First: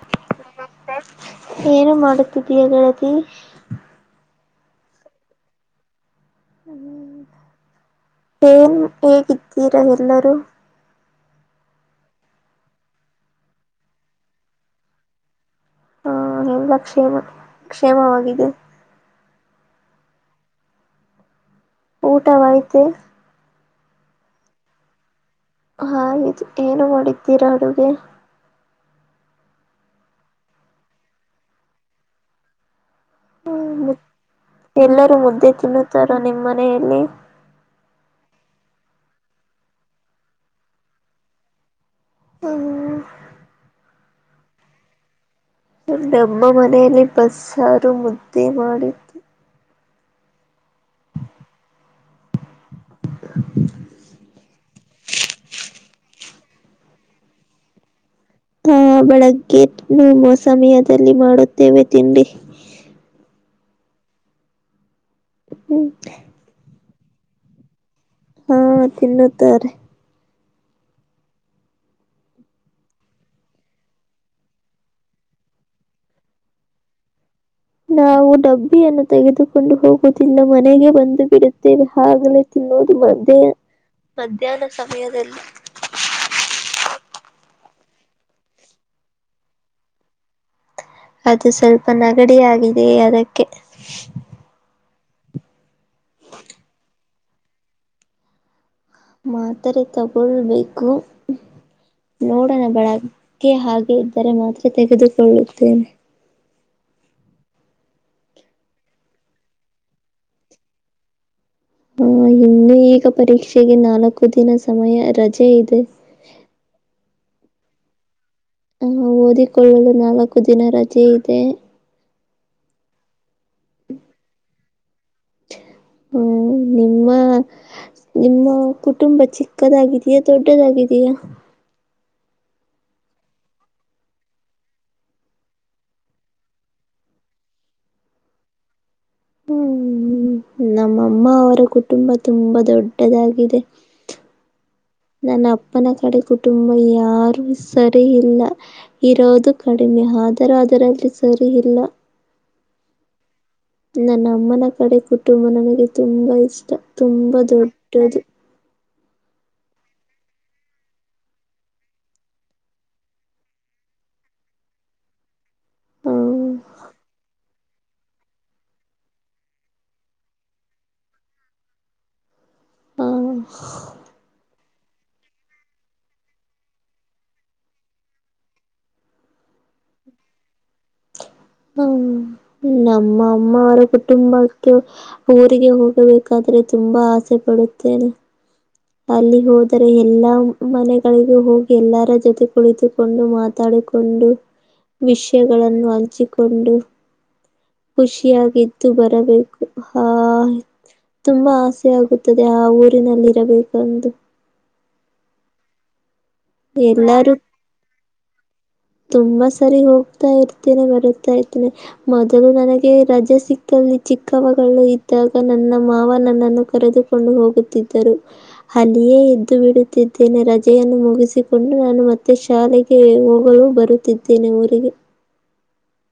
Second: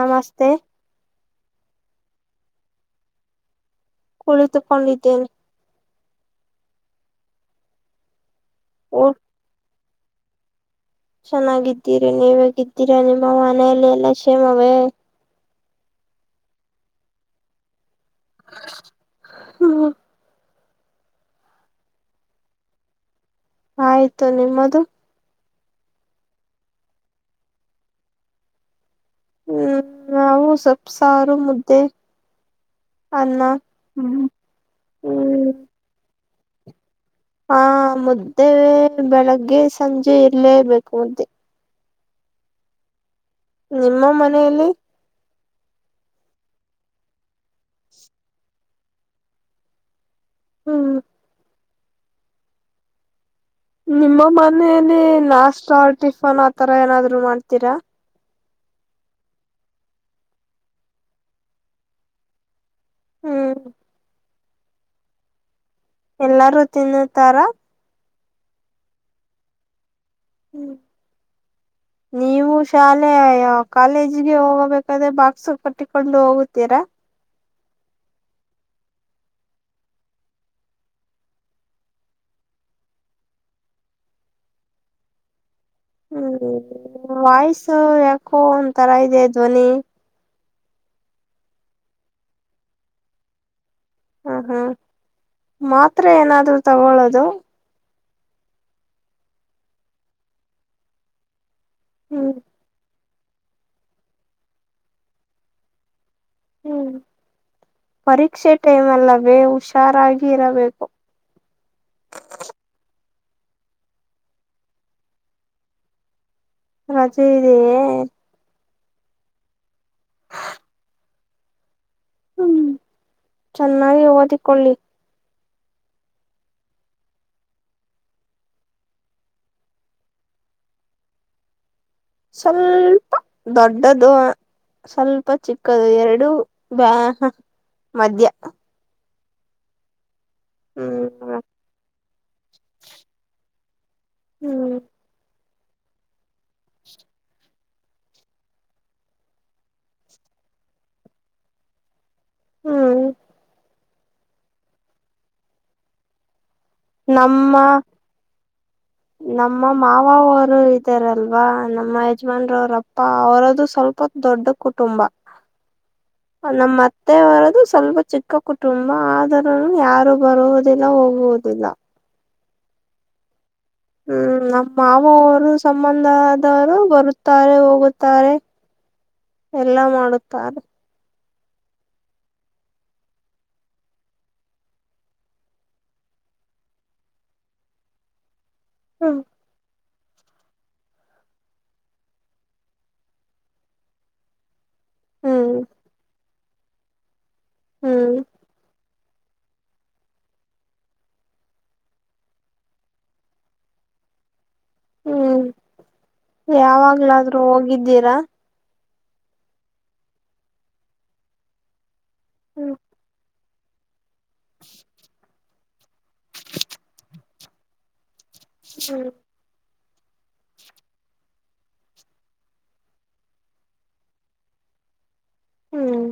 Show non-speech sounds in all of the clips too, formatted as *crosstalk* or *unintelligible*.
ನಮಸ್ತೆ ಏನು ಮಾಡುತ್ತಿದ್ದೀಯಾ ಗೆಳತಿ ಕುಳಿತುಕೊಂಡಿದ್ದೇನೆ ಏನ್ ಓ ಹೇಗಿದ್ದೀರಾ ಎಲ್ಲರೂ ಚೆನ್ನಾಗಿದ್ದೀರಿ ನೀವೇಗಿದ್ದೀರಾ ನಿಮ್ಮ ಮನೆಯಲ್ಲಿ ಎಲ್ಲ ಕ್ಷೇಮವೇ ಹಾ ಎಲ್ಲ ಕ್ಷೇಮ ಕ್ಷೇಮವಾಗಿದೆ ಹ್ಮ ಊಟವಯ್ತೆ ಆಯ್ತು ನಿಮ್ಮದು ಅಯ್ತು ಏನು ಮಾಡಿದ್ದೀರಾ ಅಡುಗೆ ಹ್ಮ್ ನಾವು ಸ್ವಪ್ಲ್ಸಾರು ಮುದ್ದೆ ಅನ್ನ ಹ್ಮ ಹ್ಮ್ ಎಲ್ಲರೂ ಮುದ್ದೆ ಹ್ಮ್ ತಿನ್ನುತ್ತಾರ ನಿಮ್ಮ್ ಮನೆಯಲ್ಲಿ ಹಾ ಮುದ್ದೆ ಬೆಳಗ್ಗೆ ಸಂಜೆ ಇರ್ಲೇಬೇಕು ಮುದ್ದೆ ಹ ನಿಮ್ಮ ಮನೆಯಲ್ಲಿ ನಮ್ಮ ಮನೆಯಲ್ಲಿ ಬಸ್ಸಾರು ಮುದ್ದೆ ಮಾಡಿ ಹ್ಮ್ ಹ ನಿಮ್ಮ ಮನೆಯಲ್ಲಿ ನಾಸ್ತಾ ಟಿಫನ್ ಆತರ ಏನಾದ್ರು ಮಾಡ್ತೀರಾ ಆ ಬೆಳಗ್ಗೆ ನವು ಸಮಯದಲ್ಲಿ ಮಾಡುತ್ತೇವೆ ತಿಂಡಿ ಹ್ಮ್ ಹ್ಮ್ ಎಲ್ಲಾರೂ ತಿನ್ನುತ್ತಾರ ಹಾ ತಿನ್ನುತ್ತಾರೆ ್ಮ ನೀವು ನೀವು ಶಾಲೆ ಕಾಲೇಜಗೆ ಹೋಗಬೇಕಾದ್ರೆ ಬಾಕ್ಸ್ ಕಟ್ಟಿಕೊಂಡು ಹೋಗುತ್ತೀರಾ ನಾವು ಡಬ್ಬಿಯನ್ನು ತೆಗೆದುಕೊಂಡು ಹೋಗುವುದಿಲ್ಲ ಮನೆಗೆ ಬಂದು ಬಿಡುತ್ತೇವೆ ಆಲೇ ಅನ್ನೋದು ಮಧ್ಯ ಮಧ್ಯಾಹ್ನ ಸಮಯದಲ್ಲಿ ಹ್ಮ್ ವಾಯ್ಸ ಯಾಕೋ ಒಂ ತರ ಇದೆ ಧ್ವನಿ ಅದು ಸ್ವಲ್ಪ ನಗಡಿ ಆಗಿದೆಯೇ ಅದಕ್ಕೆ ಮಾತ್ರ ಏನಾದ್ರು ತಗೊಳ್ಳೋದು ಮಾತರೆ ತಗೊಳ್ಬೇಕು ಹ್ಮ್ ನೋಡೋಣ ಬೆಳಿಗ್ಗೆ ಕೆ ಹಾಗೆ ಇದ್ದರೆ ಮಾತ್ರ ತೆಗೆದುಕೊಳ್ಳುತ್ತೇನೆ ಹ್ಮ್ ಪರೀಕ್ಷೆ ಟೈಮ್ ಅಲ್ಲವೇ ಹುಷಾರಾಗಿ ಇರಬೇಕು ಹಾ ಇನ್ನು ಈಗ ಪರೀಕ್ಷೆಗೆ ನಾಲ್ಕು ದಿನ ಸಮಯ ರಜೆ ಇದೆ ರಜೆ ಇದೆಯೇ ಆಹ ಓದಿಕೊಳ್ಳಲು ನಾಲ್ಕು ದಿನ ರಜೆ ಇದೆ ಹ್ಮ್ ಚೆನ್ನಾಗಿ ಓದಿಕೊಳ್ಳಿ ಹ್ಮ ನಿಮ್ಮ ಹ ನಿಮ್ಮ ಕುಟುಂಬ ಚಿಕ್ಕದಾಗಿದಯಾ ದೊಡ್ಡದಾಗಿದಯಾ ಸ್ವಲ್ಪ ದೊಡ್ಡದು ಸ್ವಲ್ಪ ಚಿಕ್ಕದು ಎರಡು ಬ್ಯಾ ಮಧ್ಯ್ಯ ಹ್ಮ್ ನಮ್ಮಮ್ಮ ಹ್ಮ್ ಅವರ ಕುಟುಂಬ ತುಂಬಾ ದೊಡ್ಡದಾಗಿದೆ ಹ್ಮ್ ನನ್ನ ಅಪ್ಪನ ಕಡೆ ಕುಟುಂಬ ಯಾರು ಸರಿ ಇಲ್ಲ ಇರೋದು ಕಡಿಮೆ ಅದರ ಅದರಲ್ಲಿ ಸರಿ ಇಲ್ಲ ಹ್ಮ್ ನನ್ನ ಅಮ್ಮನ ಕಡೆ ಕುಟುಂಬ ನನಗೆ ತುಂಬಾ ಇಷ್ಟ ತುಂಬಾ ದೊಡ್ಡದು ಹ್ಮ ನಮ್ಮ ಮಾವವರು ಇದಾರಲ್ವಾ ನಮ್ಮ ಯಜಮಾನ್ರವ್ರ ಅಪ್ಪ ಅವರದು ಸ್ವಲ್ಪ ದೊಡ್ ದೊಡ್ಡ ಕುಟುಂಬ ಹ ನಮ್ಮ ಅತ್ತೆವರದು ಸ್ವಲ್ಪ ಚ ಚಿಕ್ಕ ಕುಟುಂಬ ಆದರೂ ಯಾರು ಬರುದಿಲ್ಲ ಹೋಗುವುದಿಲ್ಲ ಹಾ ಹ್ಮ್ ಮಾವವರು ಸಂಬಂಧ ಆದವರು ಬರುತ್ತಾರೆ ಹೋಗುತ್ತಾರೆ ಎಲ್ಲ ಮಾಡುತ್ತಾರೆ ಹ್ಮ ನಮ್ಮ ಅಮ್ಮವರ ಕುಟುಂಬಕ್ಕೆ ಊರಿಗೆ ಹೋಗಬೇಕಾದ್ರೆ ತುಂಬಾ ಆಸೆ ಪಡುತ್ತೇನೆ ಹ್ಮ್ ಅಲ್ಲಿ ಹೋಿ ರೆ ಎಲ್ಲಾ ಮನೆಗಳಿಗೂ ಹೋಗಿ ಎಲ್ಲರ ಜೊತೆ ಕುಳಿತುಕೊಂಡು ಮಾತಾಡಿಕೊಂಡು ಹ್ಮ್ ವಿಷಯಗಳನ್ನು ಹಂಚಿಕೊಂಡು ಹ್ಮ್ ಖುಷಿಯಾಗಿ ಬರಬೇಕು ಆ ತುಂಬಾ ಆಸೆ ಆಗುತ್ತದೆ ಆ ಊರಿನಲ್ಲಿ ಇರಬೇಕು ಬಂದು್ ಹ್ಮ್ ಎಲ್ಲರೂ ಯಾವಾಗ್ಲಾದ್ರೂ ಹೋಗಿದ್ದೀರಾ ತುಂಬಾ ಸರಿ ಹೋಗ್ತಾ ಇರ್ತೇನೆ ಬರುತಾ ಇರ್ತೇನೆ ಮೊದಲು ಹ್ಮ್ ನನಗೆ ರಜೆ ಸಿ ಲ್ಲಿ ಚಿಕ್ಕವಗಳು ಇದ್ದಾಗ ನನ್ನ ಮಾವ ನನ್ನನ್ನು ಕರೆದುಕೊಂಡು ಹೋಗುತ್ತಿದ್ದರು ಹ್ಮ್ ಅಲಿಯೇ ಎದ್ದು ಬಿಡುತ್ತಿದ್ದೇನೆ ರಜೆಯನ್ನು ಮುಗಿಸಿ ಿಕೊಂಡು ನಾನು ಮತ್ತೆ ಶಾಲೆಗೆ ಹೋಗಲು ಬರುತ್ತಿದ್ದೇನೆ ಊರಿಗೆ ಹ್ಮ್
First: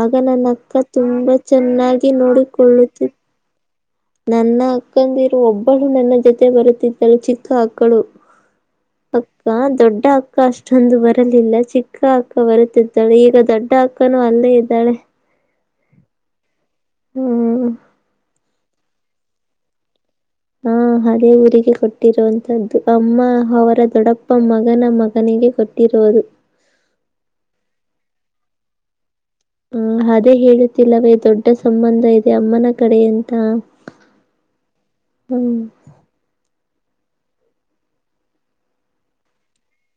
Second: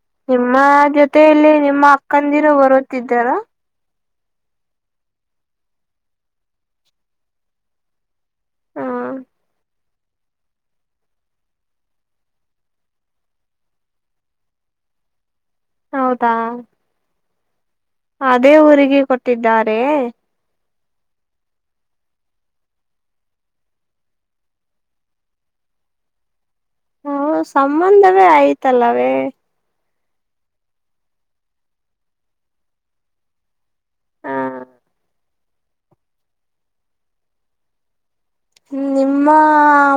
ಆಗ ನನ್ನ ನಿಮ್ಮ ಅಕ್ಕ ತುಂಬಾ ಜೊತೆಯಲ್ಲಿ ನಿಮ್ಮ ಚೆನ್ನಾಗಿ ಅಕ್ಕಂದಿರು ನೋಡಿಕೊಳ್ಳುತ್ತಿ ಬರುತ್ತಿದ್ದಾರ ನನ್ನ ಅಕ್ಕಂದಿರುವ ಒಬ್ಬಳು ನನ್ನ ಜೊತೆ ಬರುತ್ತಿದ್ದರು ಚಿಕ್ಕ ಅಕ್ಕಳು ಹ್ಮ್ ಅಕ್ಕ ದೊಡ್ಡ ಅಕ್ಕ ಅಷ್ಟೊಂದು ಬರಲಿಲ್ಲ ಚಿಕ್ಕ ಅಕ್ಕ ಬರುತ್ತಿದ್ದಾಳೆ ಈಗ ದೊಡ್ಡ ೊಡ್ಡ ಹಾಕ್ಕಾನ ಅಲ್ಲೇ ಇದ್ದಾಳೆ ಹೌದಾ ಹ್ಮ್ ಅದೇ ಊರಿಗೆ ಕೊಟ್ಟಿದ್ದಾರೆ ಹಾ ಅದೇ ಊರಿಗೆ ಕೊಟ್ಟಿರುವಂತದ್ದು ಅಮ್ಮ ಅವರ ದೊಡ್ಡಪ್ಪ ಮಗನ ಮಗನಿಗೆ ಕೊಟ್ಟಿರುೋದು ಹ ಸಂಬಂಧವೇ ಆಯ್ತಲ್ಲವೇ ಹ ಅದೇ ಹೇಳುತ್ತಿಲ್ಲವೇ ದೊಡ್ಡ ಸಂಬಂಧ ಇದೆ ಅಮ್ಮನ ಕಡೆ ಎಂತ ಹ ಹ್ಮ್ ನಿಮ್ಮ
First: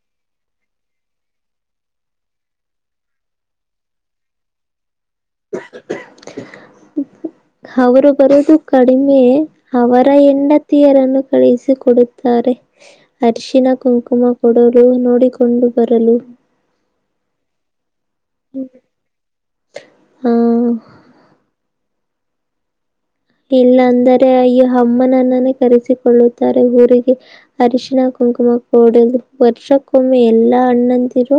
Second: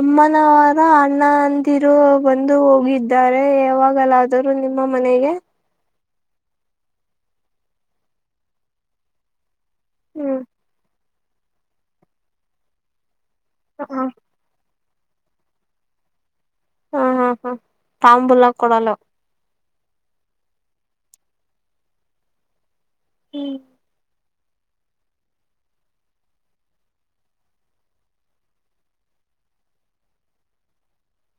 ಅಮ್ಮನವರ ಅಣ್ಣ ಅಂದಿರು ಬಂದು ಹೋಗಿದ್ದಾರೆ ಯಾವಾಗಲ್ಲ ಆದರೂ ನಿಮ್ಮ ಮನೆಗೆ ಅವರು ಬರುೋದು ಕಡಿಮೆ ಅವರ ಹ್ಮ್ ಹೆಂಡತಿಯರನ್ನು ಕಳುಹಿಸಿಿಕ ಕೊಡುತ್ತಾರೆ ಅರ್ಷಿನ ಹ ಕುಂಕುಮ ಕೊಡರು ನೋಡಿಕೊಂಡು ಬರಲು ಹಾ ಹಾ ಹಾ ತಾಂಬುಲ್ಲ ಕೊಡಲ್ಲ ಹ್ಮ ಹ್ಮ್ ಇಲ್ಲ ಅಂದ್ರ ಮ ಈ ಅಮ್ಮನನ್ನೇ ಕರೆಸಿಕೊಳ್ಳುತ್ತಾರೆ ಊರಿಗೆ ಅರಿಶಿಣ ಕುಂಕುಮ ಒಡದು ವರ್ಷಕ್ಕೊಮ್ಮೆ ಎಲ್ಲಾ ಹಣ್ಣಂದಿರು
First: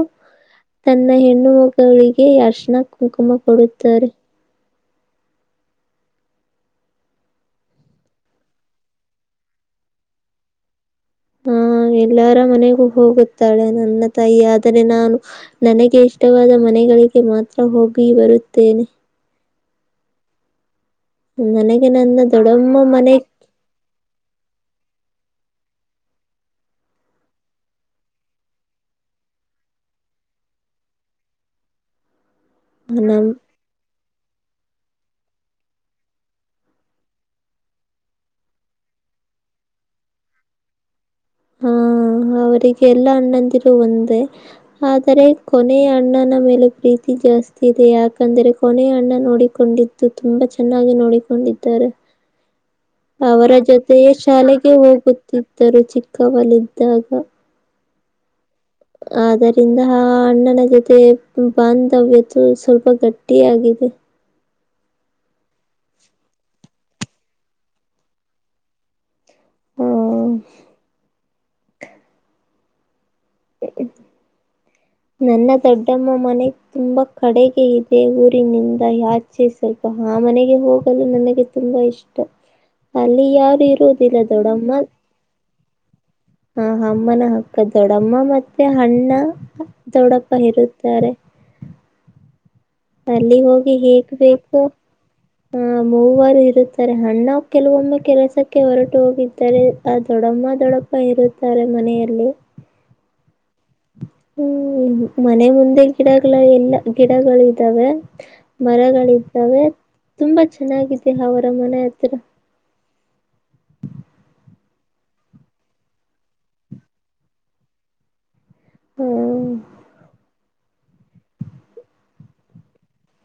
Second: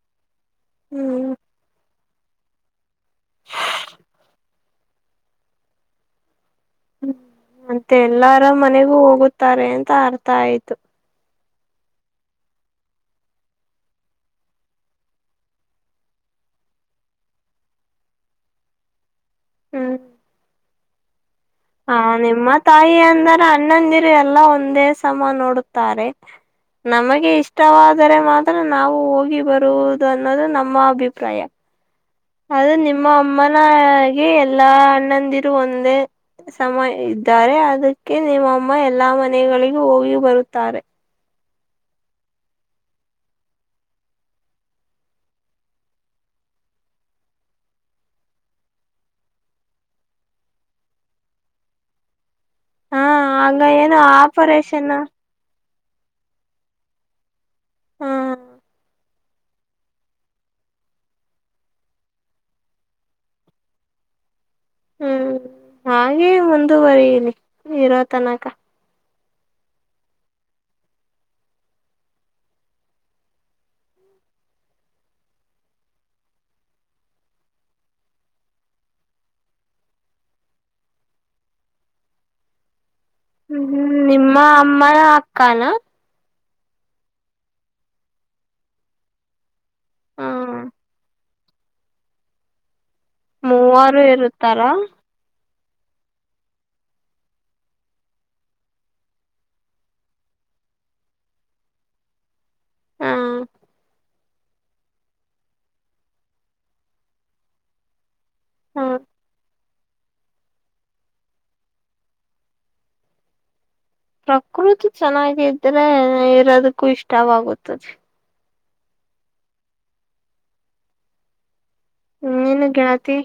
ತನ್ನ ಹ್ಮ್ ಹೆಣ್ಣು ಮಗಗಳಿಗೆ ಅರ್ಶನಾ ಕುಂಕುಮ ಕೊಡುತ್ತಾರೆ ಹ್ಮ್ ಮತ್ತೆ ಎಲ್ಲಾರ ಮನೆಗೂ ಹೋಗುತ್ತಾರೆ ಅಂತ ಅರ್ಥ ಆಯ್ತು ಆ *inaudible* ಎಲ್ಲರ ಮನೆಗೂ ಹೋಗುತ್ತಾಳೆ ನನ್ನ ತಾಯಿ ಆದರೆ ನಾನು ನನಗೆ ಇಷ್ಟವಾದ ಮನೆ ಗಳಿಗೆ ಮಾತ್ರ ಹೋಗಿ ಬರುತ್ತೇನೆ ಹ್ಮ್ ನನಗೆ ಹ ನನ್ನ ನಿಮ್ಮ ದೊಡ್ಡಮ್ಮ ತಾಯಿ ಮನೆ ಅಂದ್ರ ಅಣ್ಣಂದಿರು ಎಲ್ಲ ಒಂದೇ ಸಮ ನೋಡುತ್ತಾರೆ ನಮಗೆ ಇಷ್ಟವಾದರೆ ಮಾತ್ರ ನಾವು ಹೋಗಿ ಬರುವುದು ಅನ್ನೋದು ನಮ್ಮ ಅಭಿಪ್ರಾಯ ಅದು ನಿಮ್ಮ ನಮ್ಮ ಅಮ್ಮನೆ ಎಲ್ಲಾ ಅಣ್ಣಂದಿರು ಒಂದೇ ಸಮಯ ಇದ್ದಾರೆ ಅದಕ್ಕೆ ನಿಮ್ಮಮ್ಮ ಎಲ್ಲಾ ಮನೆಗಳಿಗೂ ಹೋಗಿ ಬರುತ್ತಾರೆ ಹ್ಮ ಅವರಿಗೆ ಎಲ್ಲಾ ಅಣ್ಣಂದಿರುೂ ಒಂದೇ ಆದರೆ ಕೊನೆಯ ಅಣ್ಣನ ಮೇಲೆ ಪ್ರೀತಿ ಜಾಸ್ತಿ ಇದೆ ಯಾಕಂದ್ರೆ ಕೊನೆಯ ಅಣ್ಣ ನೋಡಿಕೊಂಡಿದ್ದು ತುಂಬಾ ಚೆನ್ನಾಗಿ ನೋಡಿಕೊಂಡಿದ್ದಾರೆ ಹಾ ಅವರ ಆಗ ಏನು ಜೊತೆಯೇ ಶಾಲೆಗೆ ಆಪರೇಷನ್ ಹೋಗುತ್ತಿದ್ದರು ಚಿಕ್ಕವಲ್ಲಿದ್ದಾಗ ಹ ಆದರಿಂದ ಅಣ್ಣನ ಜೊತೆ ಬಾಂಧವ್ಯತ ಸ್ವಲ್ಪ ಗಟ್ಟಿಯಿಯಗಾಗಿದೆ ಹ್ಮ್ ಹಾಗೆ ಮುಂದುವರಿಲಿ ಇರುವ ತನಕ ಹ *unintelligible* ನನ್ನ ದೊಡ್ಡಮ್ಮ ಮನೆ ತುಂಬಾ ಕಡೆಗೆ ಇದೆ ಊರಿನಿಂದ ಯಾಚೆ ಸ್ವಲ್ಪ ಹಾ ಮನೆಗೆ ಹೋಗಲು ನನಗೆ ತುಂಬಾ ಇಷ್ಟ *inaudible* ಅಲ್ಲಿ ಹ ಯಾರು ಹ್ಮ್ ಇರುವುದಿಲ್ಲ ನಿಮ್ಮ ಅಮ್ಮನ ಅಕ್ಕಾನ ಹ ಅಮ್ಮನ ಹಕ್ಕ ದೊಡ್ಡಮ್ಮ ಮತ್ತೆ ಅಣ್ಣ ದೊಡ್ಡಪ್ಪ ಹ್ಮ್ ಇರುತ್ತಾರೆ *inaudible* ಅಲ್ಲಿ ಹೋಗಿ ಮೂವರು ಹೇಗ್ಬೇಕು ಇರುತ್ತಾರ ಆ ಮೂವರು ಇರುತ್ತಾರೆ ಅಣ್ಣ ಕೆಲವೊಮ್ಮೆ ಕೆಲಸಕ್ಕೆ ಹೊರಟು ಹೋಗಿದ್ದಾರೆ ಆ ದೊಡ್ಡೊಮ್ಮ ತಮ್ಮ ದೊಡ್ಡಪ್ಪ ಇರುತ್ತಾರೆ ಮನೆಯಲ್ಲಿ ಹ ಹ್ಮ್ ಮನೆ ಮುಂದೆ ಗಿಡಗಳ ಎಲ್ಲ ಗಿಡಗಳು ಇದ್ದಾವೆ ಹ ಮರಗಳಿದ್ದಾವೆ ತುಂಬಾ ಚೆನ್ನಾಗಿದೆ ಅವರ ಮನೆ ಹತ್ರ ಪ್ರಕೃತಿ ಚೆನ್ನಾಗಿದ್ರೆ ಇರೋದಕ್ಕೂ ಇಷ್ಟವಾಗುತ್ತದೆ ಹ್ಮ ಹ್ಮ್ ನೀನು ಗೆಳತಿ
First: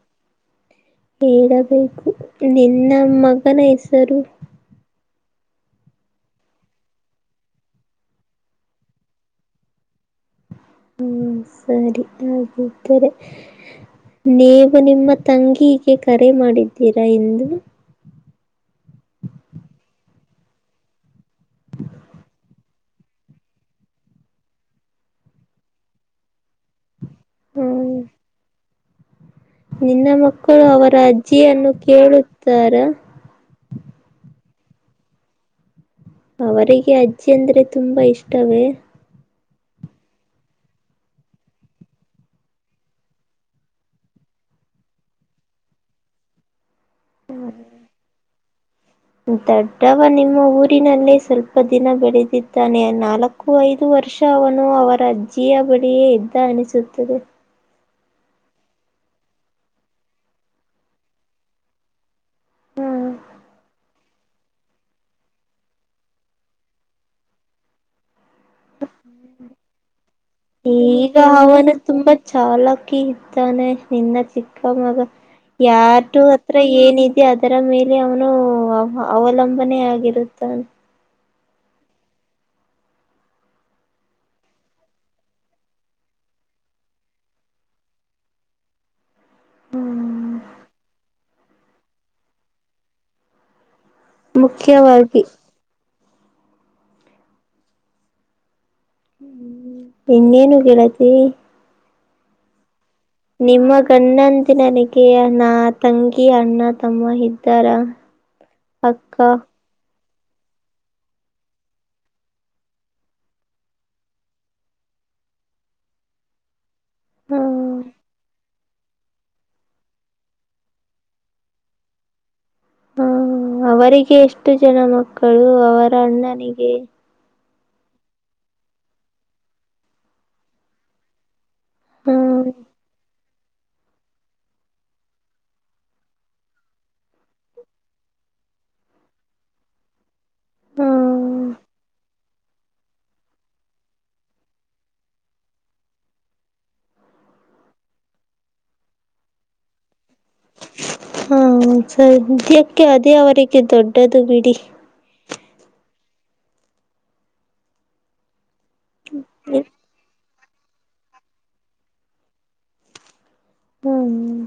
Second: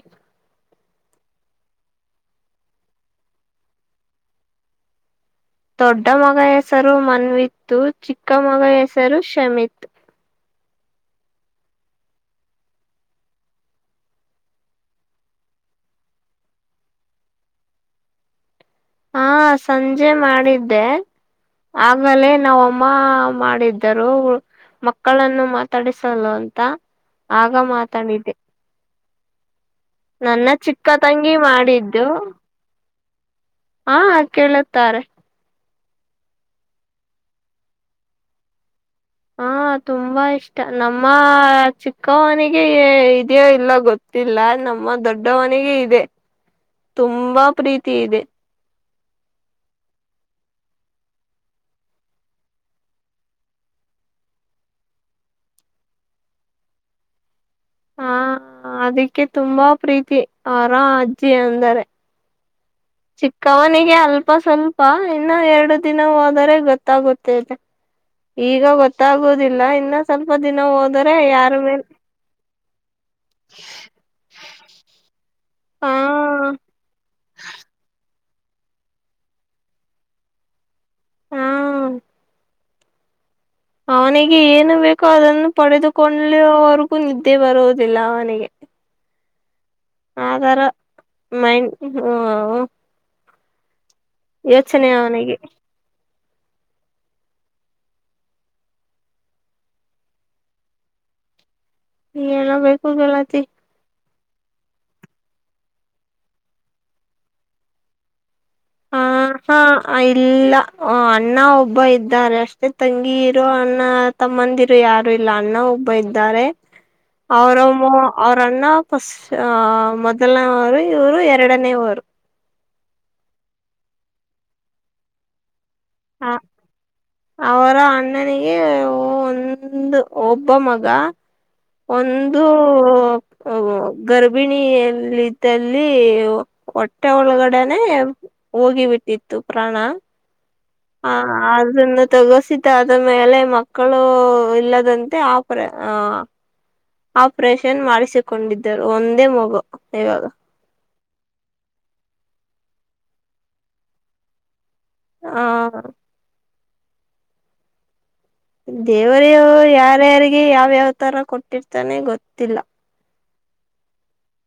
ಹೇಳಬೇಕು ನಿನ್ನ ಮಗನ ಹೆಸರು ದೊಡ್ಡ ಮಗ ಹೆಸರು ಮನ್ವಿತ್ತು ಚಿಕ್ಕ ಮಗ ಹೆಸರು ಶ್ಷಮಿತ್ತು ಹ್ಮ್ *inaudible* ಸರಿ ಆಗಿದರೆ ನೀವು ನಿಮ್ಮ ತಂಗಿಗೆ ಕರೆ ಮಾಡಿದ್ದೀರಾ ಎಂದು ಹಾ ಸಂಜೆ ಮಾಡಿದ್ದೆ ಆಗಲೇ ನಾವ ತಮ್ಮ ಮಾಡಿದ್ದರು ಮಕ್ಕಳನ್ನು ಮಾತಾಡಿಸಲು ಅಂತ ಆಗ ಹ ಮಾತಾಡಿದ್ದೆ ನಿನ್ನ ನನ್ನ ಮಕ್ಕಳು ಚಿಕ್ಕ ಅವರ ತಂಗಿ ಅಜ್ಜಿಯನ್ನು ಕೇಳುತ್ತಾರ ಹಾ ಕೇಳುತ್ತಾರೆ ಅವರಿಗೆ ಅಜ್ಜಿ ಅಂದ್ರೆ ತುಂಬಾ ಇಷ್ಟವೇ ಹಾ ತುಂಬಾ ಇಷ್ಟ ನಮ್ಮ ಚಿಕ್ಕವನಿಗೆ ಇದ್ಯೋ ಇಲ್ಲ ಗೊತ್ತಿಲ್ಲ ನ ತಮ್ಮ ದೊಡ್ಡ ಮನೆಗೆ ಇದೆ ತುಂಬಾ ಪ್ರೀತಿ ಇದೆ ದೊಡ್ಡವ ನಿಮ್ಮ ಊರಿನಲ್ಲೇ ಸ್ವಲ್ಪ ದಿನ ಬೆಳೆದಿದ್ದಾನೆ ನಾಲ್ಕು ಐದು ವರ್ಷ ಅವನು ಅವರ ಅಜ್ಜಿಯ ಬಳಿಯೇ ಇದ್ದ ಅನಿಸುತ್ತದೆ ಹಾ ಅದಕ್ಕೆ ತುಂಬಾ ಪ್ರೀತಿ ಅವರ ಅಜ್ಜಿ ಅಂದರೆ ಹ ಚಿಕ್ಕವನಿಗೆ ಅಲ್ಪ ಸ್ವಲ್ಪ ಇನ್ನು ಎರಡು ದಿನ ಹೋದರೆ ಗೊತ್ತಾಗುತ್ತೈತೆ ಈಗ ಗೊತ್ತಾಗುದಿಲ್ಲ ಇನ್ನ ಸ್ವಲ್ಪ ದಿನ ಹೋದ್ರೆ ಈಗ ಯಾರ ಮೇಲ್ ತಾನೆ ನಿನ್ನ ಚಿಕ್ಕ ಮಗ ಹ ಯಾರು ಹತ್ರ ಏನಿದೆ ಅದರ ಮೇಲೆ ಅವನು ಅವಲಂಬನೆ ಆಗಿರುತ್ತ ಹಾ ಅವನಿಗೆ ಏನು ಬೇಕೋ ಅದನ್ನು ಪಡೆದುಕೊಳ್ಳವರ್ಗೂ ನಿದ್ದೆ ಬರುವುದಿಲ್ಲ ಅವನಿಗೆ ಆರ ಮೈ ಹ ಮುಖ್ಯವಾಗಿ ಅವನಿಗೆ ಇನ್ನೇನು ಕಡತಿ ನೀ ಹೇಳಬೇಕು ನಿಮ್ಮ ಗನ್ನ ದಿನಕ್ಕೆ ನಾ ತಂಗಿ ಅಣ್ಣ ತಮ್ಮ ಇದ್ದಾರ ಅಕ್ಕ ಹಾ ಆ ಇಲ್ಲ ಅಣ್ಣ ಒಬ್ಬ ಇದ್ದಾರೆ ಅಷ್ಟೇ ತಂಗಿ ಇರೋ ಅಣ್ಣ ತಮ್ಮಂದಿರೋ ಯಾರು ಇಲ್ಲ ಅನ್ನ ಒಬ್ಬ ಇದ್ದಾರೆ ಹ ಅವ್ರಮ್ಮ ಅವ್ರನ್ನ ಫಸ್ಟ್ ಮೊದಲನೇವರು ಇವ್ರು ಎರಡನೇ ಅವರು ಹ್ಮ ಅವರಿಗೆ ಎಷ್ಟು ಜನ ಮಕ್ಕಳು ಅವರ ಅಣ್ಣನಿಗೆ ಅವರ ಅಣ್ಣನಿಗೆ ಒಂದು ಒಬ್ಬ ಮಗ ಹ ಒಂದು ಗರ್ಭಿಣಿಯಲ್ಲಿದ್ದಲ್ಲಿ ಹೊಟ್ಟೆ ಒಳಗಡನೆೇ ಹೋಗಿಬಿಟ್ಟಿತ್ತು ಪ್ರಾಣ ಹ ಅದನ್ನು ತಗೋಸಿದ ಆದ ಮೇಲೆ ಮಕ್ಕಳು ಇಲ್ಲದಂತೆ ಆ ಪ್ರಯ ಹ ಆಪ್ರೇಷನ್ ಮಾಡಿಸಿಕೊಂಡಿದ್ದರು ಒಂದೇ ಮಗು ಇವಾಗ ಹಾ ಸದ್ಯಕ್ಕೆ ಅದೇ ಅವರಿಗೆ ದೊಡ್ಡದು ಬಿಡಿ ಹಾ ದೇವರ ಯಾರ್ಯಾರಿಗೆ ಯಾವ್ಯಾವ್ ತರ ಕೊಟ್ಟಿರ್ತಾನೆ ಗೊತ್ತಿಲ್ಲ ಹ್ಮ್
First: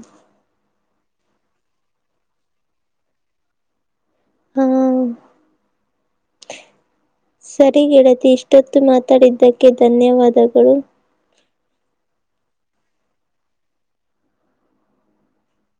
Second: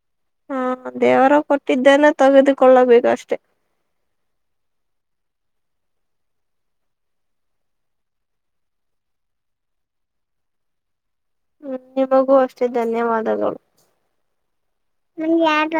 ಹಾ ದೇವರು ಕೊಟ್ಟಿದ್ದನೆ ತೆಗೆದುಕೊಳ್ಳಬೇಕು ಅಷ್ಟೆ ಹಾ ಸರಿ ಗೆಳತಿ ಇಷ್ಟೊತ್ತು ಮಾತಾಡಿದ್ದಕ್ಕೆ ಧನ್ಯವಾದಗಳು ಹ್ಮ್ ನಿಮಗೂ ಅಷ್ಟೇ ಧನ್ಯವಾದಗಳು ಹ ಯಾರ